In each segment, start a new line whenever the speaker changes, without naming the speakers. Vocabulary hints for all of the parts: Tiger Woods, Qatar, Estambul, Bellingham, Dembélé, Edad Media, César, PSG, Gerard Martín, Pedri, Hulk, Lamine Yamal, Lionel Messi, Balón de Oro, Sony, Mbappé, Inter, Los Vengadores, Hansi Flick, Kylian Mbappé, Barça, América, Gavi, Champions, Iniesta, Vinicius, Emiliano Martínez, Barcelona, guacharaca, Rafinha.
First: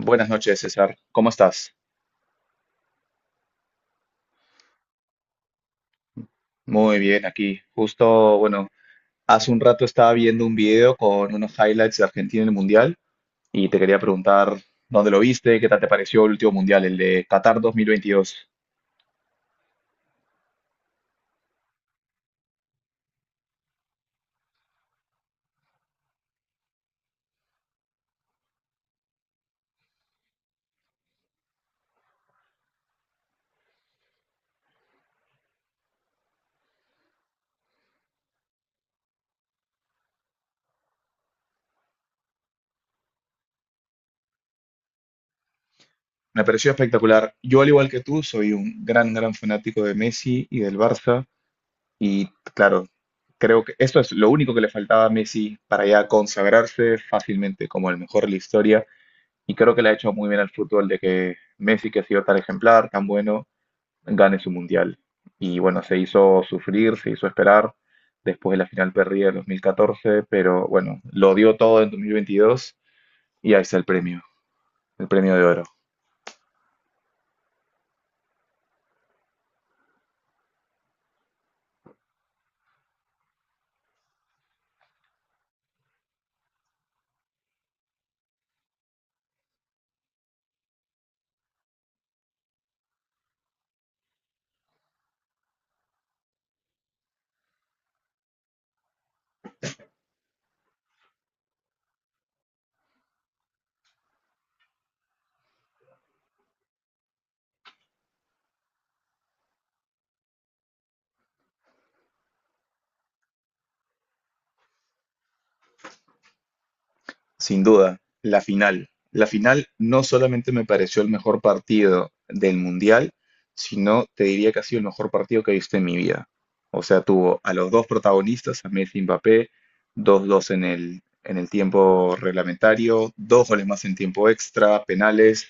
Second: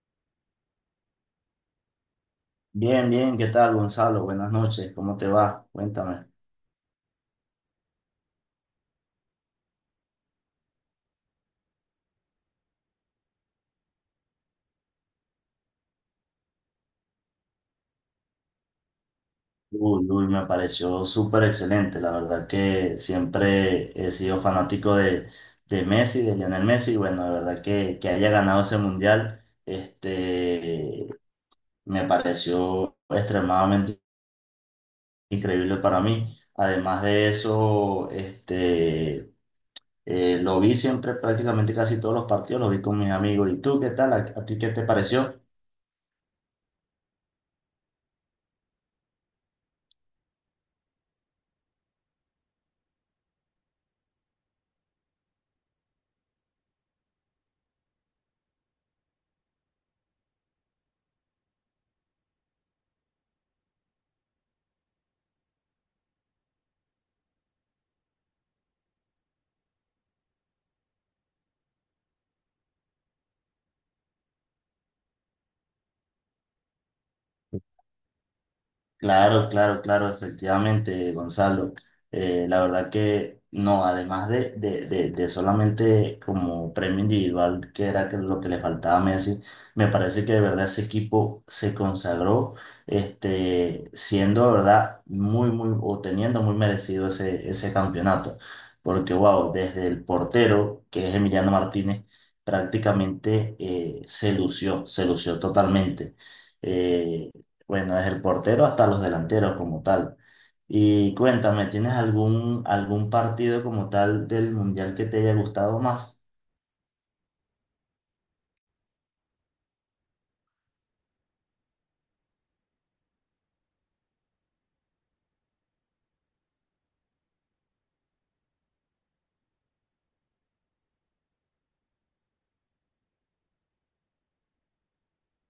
Buenas noches, César. ¿Cómo estás?
Bien, bien, ¿qué tal, Gonzalo? Buenas noches, ¿cómo te va? Cuéntame.
Muy bien, aquí. Justo, bueno, hace un rato estaba viendo un video con unos highlights de Argentina en el Mundial y te quería preguntar dónde lo viste, qué tal te pareció el último Mundial, el de Qatar 2022.
Uy, uy, me pareció súper excelente, la verdad que siempre he sido fanático de Messi, de Lionel Messi, y bueno, la verdad que haya ganado ese mundial, me pareció extremadamente increíble para mí. Además de eso, lo vi siempre, prácticamente casi todos los partidos, lo vi con mis amigos. ¿Y tú qué tal? ¿A ti qué te pareció?
Me pareció espectacular. Yo, al igual que tú, soy un gran fanático de Messi y del Barça y, claro, creo que esto es lo único que le faltaba a Messi para ya consagrarse fácilmente como el mejor de la historia. Y creo que le ha hecho muy bien al fútbol de que Messi, que ha sido tan ejemplar, tan bueno, gane su mundial. Y bueno, se hizo sufrir, se hizo esperar después de la final perdida en 2014, pero bueno, lo dio todo en 2022 y ahí está el premio de oro.
Claro, claro, claro, efectivamente, Gonzalo. La verdad que no, además de solamente como premio individual, que era que lo que le faltaba a Messi, me parece que de verdad ese equipo se consagró, siendo de verdad muy, muy, o teniendo muy merecido ese campeonato. Porque, wow, desde el portero, que es Emiliano Martínez, prácticamente se lució totalmente. Eh, bueno, es el portero hasta los delanteros como tal. Y cuéntame, ¿tienes algún partido como tal del Mundial que te haya gustado más?
Sin duda, la final. La final no solamente me pareció el mejor partido del Mundial, sino te diría que ha sido el mejor partido que he visto en mi vida. O sea, tuvo a los dos protagonistas, a Messi y Mbappé, dos 2 en el tiempo reglamentario, dos goles más en tiempo extra, penales,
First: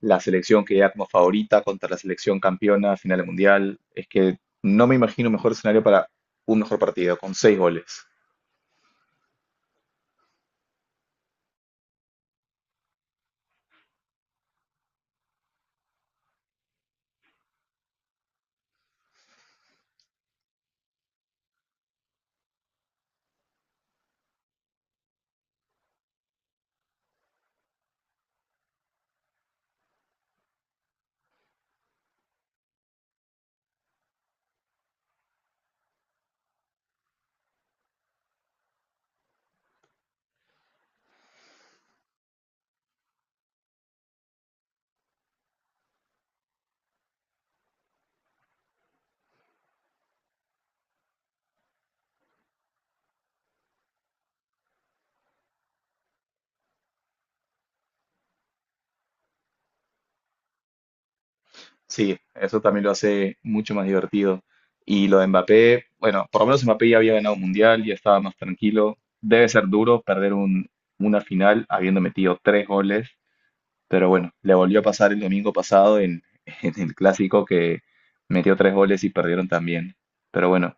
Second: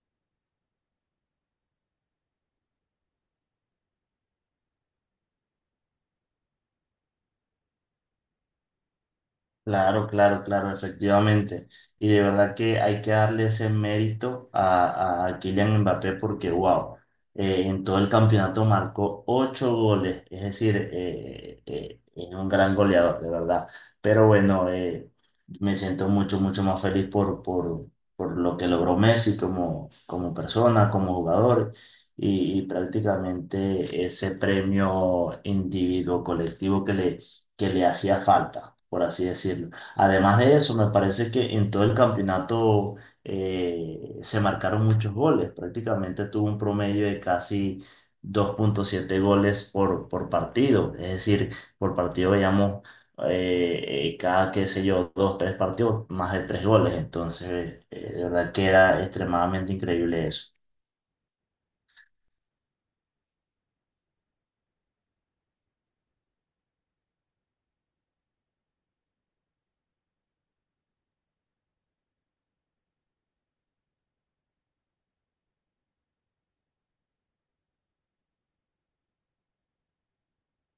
la selección que ya como favorita contra la selección campeona, final del Mundial. Es que no me imagino mejor escenario para un mejor partido, con seis goles.
Claro, claro, claro, efectivamente. Y de verdad que hay que darle ese mérito a Kylian Mbappé porque, wow, en todo el campeonato marcó ocho goles, es decir, es un gran goleador, de verdad. Pero bueno, me siento mucho, mucho más feliz por lo que logró Messi como, como persona, como jugador y prácticamente ese premio individuo colectivo que le hacía falta, por así decirlo. Además de eso, me parece que en todo el campeonato se marcaron muchos goles, prácticamente tuvo un promedio de casi 2,7 goles por partido, es decir, por partido veíamos cada, qué sé yo, dos, tres partidos, más de tres goles, entonces de verdad que era extremadamente increíble eso.
Sí, eso también lo hace mucho más divertido. Y lo de Mbappé, bueno, por lo menos Mbappé ya había ganado un mundial, ya estaba más tranquilo. Debe ser duro perder una final habiendo metido tres goles, pero bueno, le volvió a pasar el domingo pasado en, en el clásico que metió tres goles y perdieron también. Pero bueno,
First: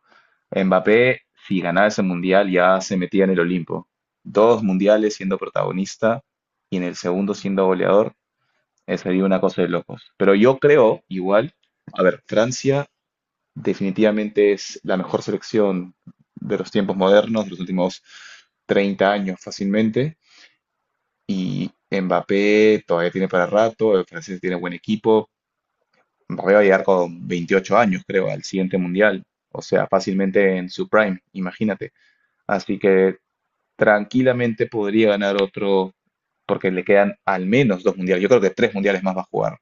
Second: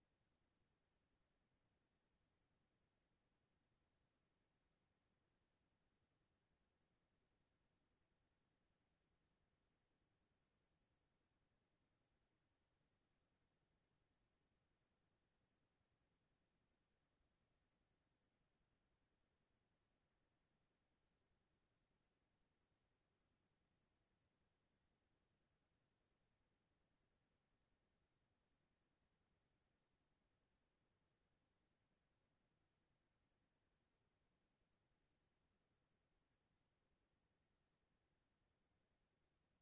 Mbappé, si ganaba ese mundial, ya se metía en el Olimpo. Dos mundiales siendo protagonista y en el segundo siendo goleador. Sería una cosa de locos. Pero yo creo, igual, a ver, Francia definitivamente es la mejor selección de los tiempos modernos, de los últimos 30 años fácilmente. Y Mbappé todavía tiene para rato, el francés tiene buen equipo. Mbappé va a llegar con 28 años, creo, al siguiente mundial. O sea, fácilmente en su prime, imagínate. Así que tranquilamente podría ganar otro, porque le quedan al menos dos mundiales. Yo creo que tres mundiales más va a jugar.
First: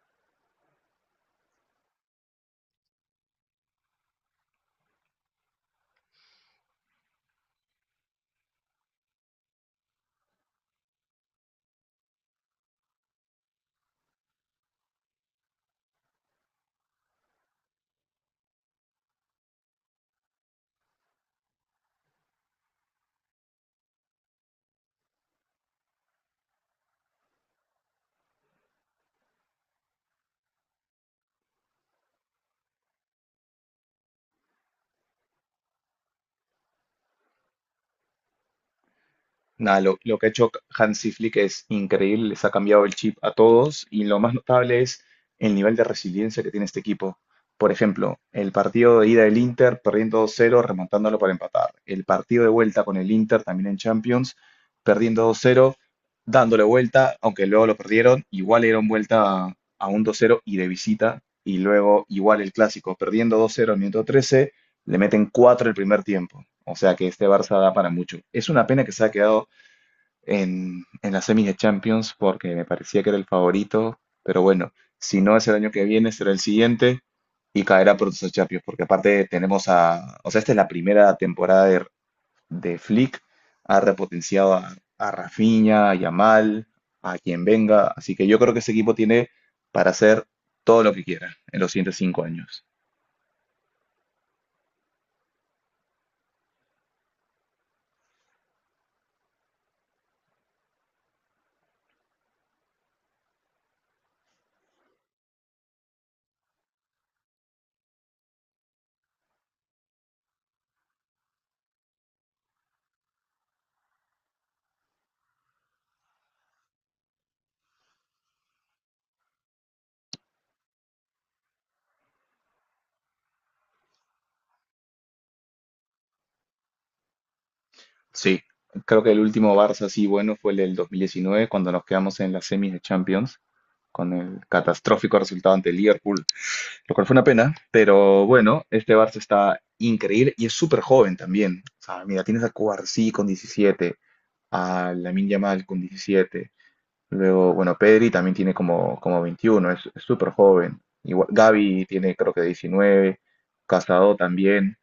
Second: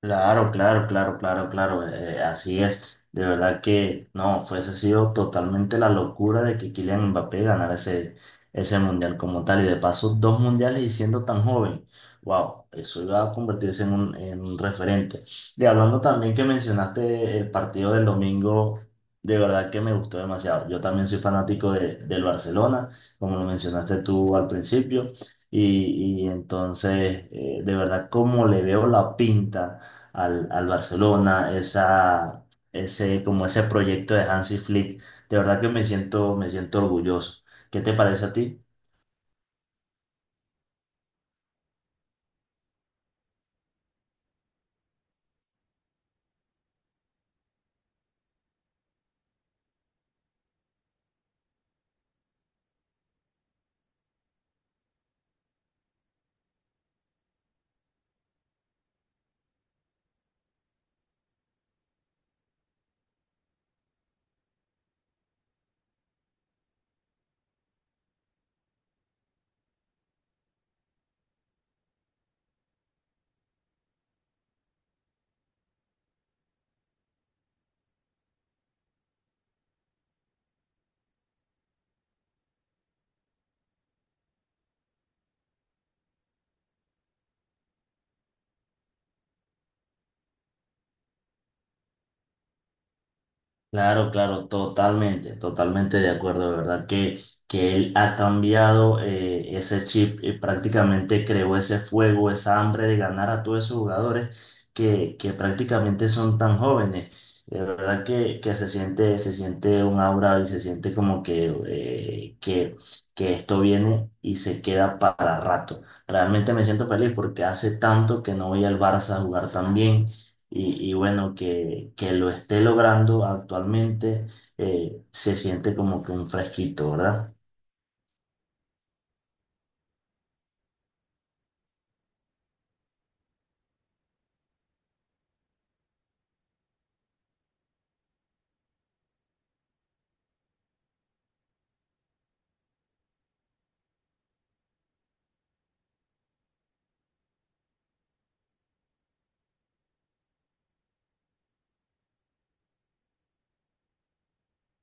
Claro, claro, claro, claro, claro, así es. De verdad que no, fuese sido totalmente la locura de que Kylian Mbappé ganara ese mundial como tal y de paso dos mundiales y siendo tan joven. Wow, eso iba a convertirse en un referente. Y hablando también que mencionaste el partido del domingo, de verdad que me gustó demasiado. Yo también soy fanático del Barcelona, como lo mencionaste tú al principio, y entonces, de verdad, como le veo la pinta al Barcelona, como ese proyecto de Hansi Flick. De verdad que me siento orgulloso. ¿Qué te parece a ti?
Nada, lo que ha hecho Hansi Flick es increíble, les ha cambiado el chip a todos y lo más notable es el nivel de resiliencia que tiene este equipo. Por ejemplo, el partido de ida del Inter perdiendo 2-0, remontándolo para empatar. El partido de vuelta con el Inter también en Champions, perdiendo 2-0, dándole vuelta, aunque luego lo perdieron, igual le dieron vuelta a un 2-0 y de visita. Y luego igual el clásico, perdiendo 2-0 al minuto 13, le meten 4 el primer tiempo. O sea que este Barça da para mucho. Es una pena que se ha quedado en las semis de Champions porque me parecía que era el favorito, pero bueno, si no es el año que viene, será el siguiente y caerá por sus Champions, porque aparte tenemos a, o sea, esta es la primera temporada de Flick, ha repotenciado a Rafinha, a Yamal, a quien venga, así que yo creo que ese equipo tiene para hacer todo lo que quiera en los siguientes 5 años.
Claro, claro, totalmente, totalmente de acuerdo, de verdad que él ha cambiado ese chip y prácticamente creó ese fuego, esa hambre de ganar a todos esos jugadores que prácticamente son tan jóvenes. De verdad que se siente un aura y se siente como que esto viene y se queda para rato. Realmente me siento feliz porque hace tanto que no voy al Barça a jugar tan bien y bueno, que lo esté logrando actualmente, se siente como que un fresquito, ¿verdad?
Sí, creo que el último Barça así bueno fue el del 2019, cuando nos quedamos en las semis de Champions, con el catastrófico resultado ante el Liverpool, lo cual fue una pena, pero bueno, este Barça está increíble y es súper joven también. O sea, mira, tienes a Cubarsí con 17, a Lamine Yamal con 17, luego, bueno, Pedri también tiene como, como 21, es súper joven. Igual, Gavi tiene creo que 19, Casado también,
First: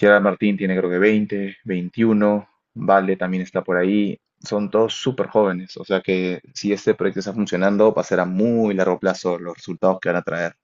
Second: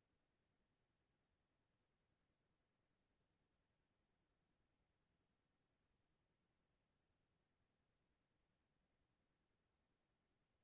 Gerard Martín tiene creo que 20, 21, Vale también está por ahí. Son todos súper jóvenes, o sea que si este proyecto está funcionando, va a ser a muy largo plazo los resultados que van a traer.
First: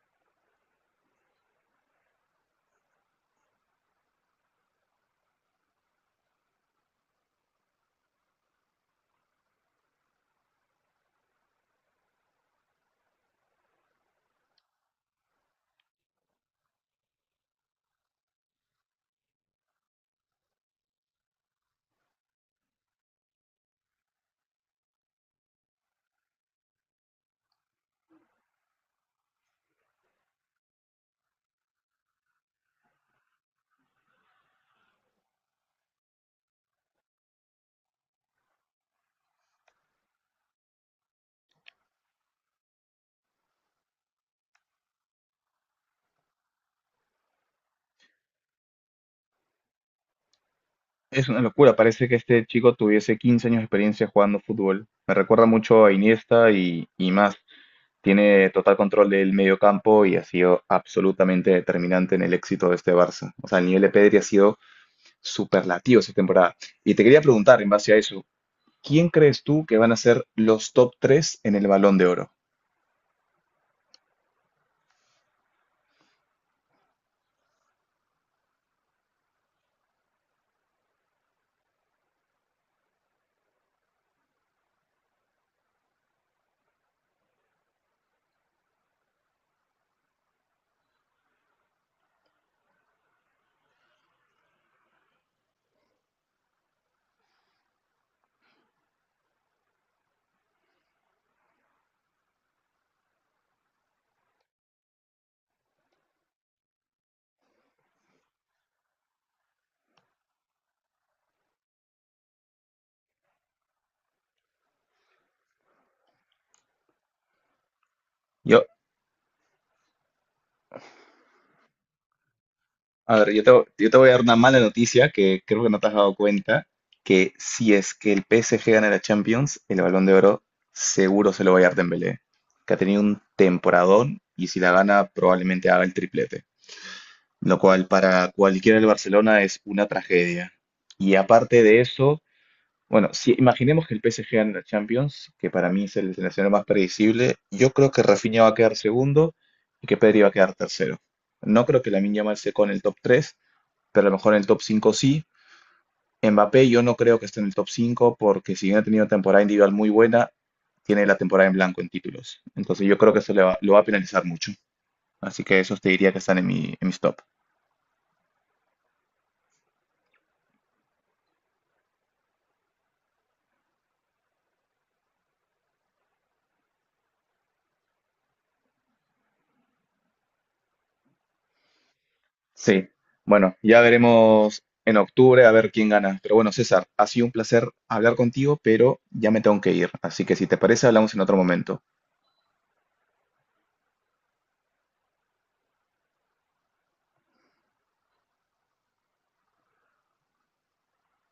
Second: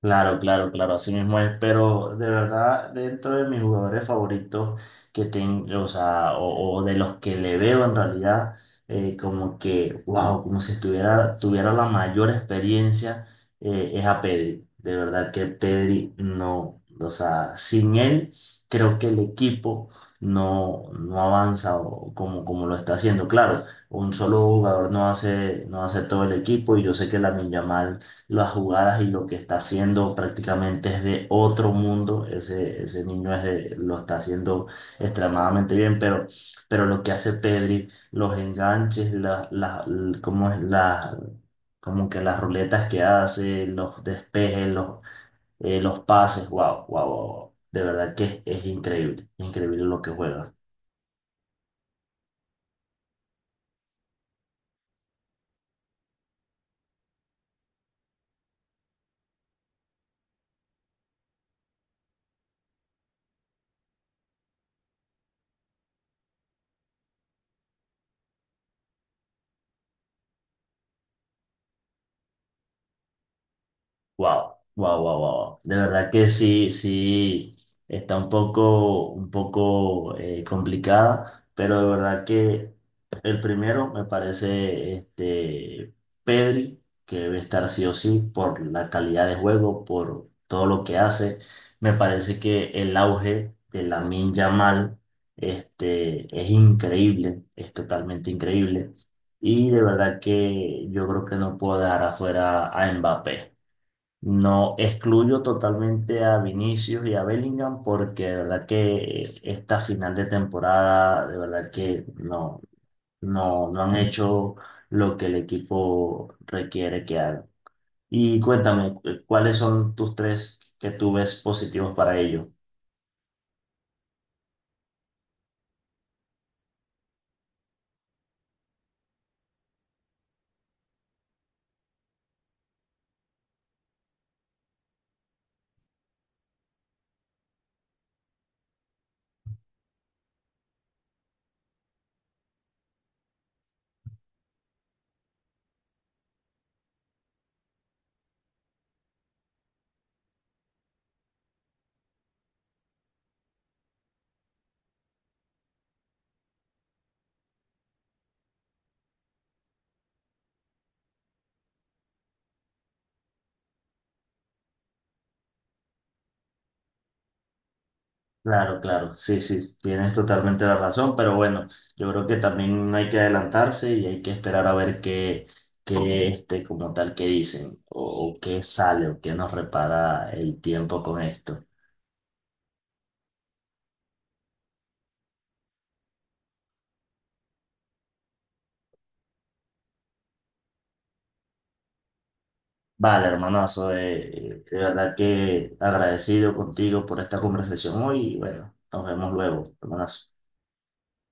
Claro, claro, claro, así mismo es, pero de verdad dentro de mis jugadores favoritos que tengo, o sea, o de los que le veo en realidad, como que, wow, como si estuviera, tuviera la mayor experiencia, es a Pedri. De verdad que Pedri no, o sea, sin él creo que el equipo no avanza o- como, como lo está haciendo. Claro, un solo jugador no hace, no hace todo el equipo y yo sé que la Yamal las jugadas y lo que está haciendo prácticamente es de otro mundo. Ese niño es de- lo está haciendo extremadamente bien, pero lo que hace Pedri, los enganches, la cómo es como que las ruletas que hace, los despejes, los pases, wow, wow, wow, wow. De verdad que es increíble, increíble lo que juega.
Es una locura, parece que este chico tuviese 15 años de experiencia jugando fútbol. Me recuerda mucho a Iniesta y más. Tiene total control del medio campo y ha sido absolutamente determinante en el éxito de este Barça. O sea, el nivel de Pedri ha sido superlativo esta temporada. Y te quería preguntar, en base a eso, ¿quién crees tú que van a ser los top 3 en el Balón de Oro?
Wow, wow, wow, wow. De verdad que sí, sí, está un poco complicada, pero de verdad que el primero me parece Pedri, que debe estar sí o sí por la calidad de juego, por todo lo que hace. Me parece que el auge de Lamine Yamal es increíble, es totalmente increíble. Y de verdad que yo creo que no puedo dejar afuera a Mbappé. No excluyo totalmente a Vinicius y a Bellingham porque de verdad que esta final de temporada, de verdad que no, no, no han hecho lo que el equipo requiere que hagan. Y
Yo,
cuéntame, ¿cuáles son tus tres que tú ves positivos para ellos?
a ver, yo te voy a dar una mala noticia que creo que no te has dado cuenta, que si es que el PSG gana la Champions, el Balón de Oro seguro se lo va a dar Dembélé, que ha tenido un temporadón y si la gana probablemente haga el triplete, lo cual para cualquiera del Barcelona es una tragedia. Y aparte de eso, bueno, si imaginemos que el PSG gana la Champions, que para mí es el seleccionador más predecible, yo creo que Rafinha va a quedar segundo y que Pedri va a quedar tercero. No creo que Lamine Yamal se con el top 3, pero a lo mejor en el top 5 sí. Mbappé yo no creo que esté en el top 5 porque si bien ha tenido una temporada individual muy buena, tiene la temporada en blanco en títulos. Entonces yo creo que eso lo va a penalizar mucho. Así que esos te diría que están en en mis top.
Claro, claro, sí, sí, tienes totalmente la razón, pero bueno, yo creo que también hay que adelantarse y hay que esperar a ver qué, como tal, qué dicen, o qué sale, o qué nos repara el tiempo con esto.
Sí, bueno, ya veremos en octubre a ver quién gana. Pero bueno, César, ha sido un placer hablar contigo, pero ya me tengo que ir. Así que si te parece, hablamos en otro momento.
Vale, hermanazo, de verdad que agradecido contigo por esta conversación hoy y bueno, nos vemos luego, hermanazo.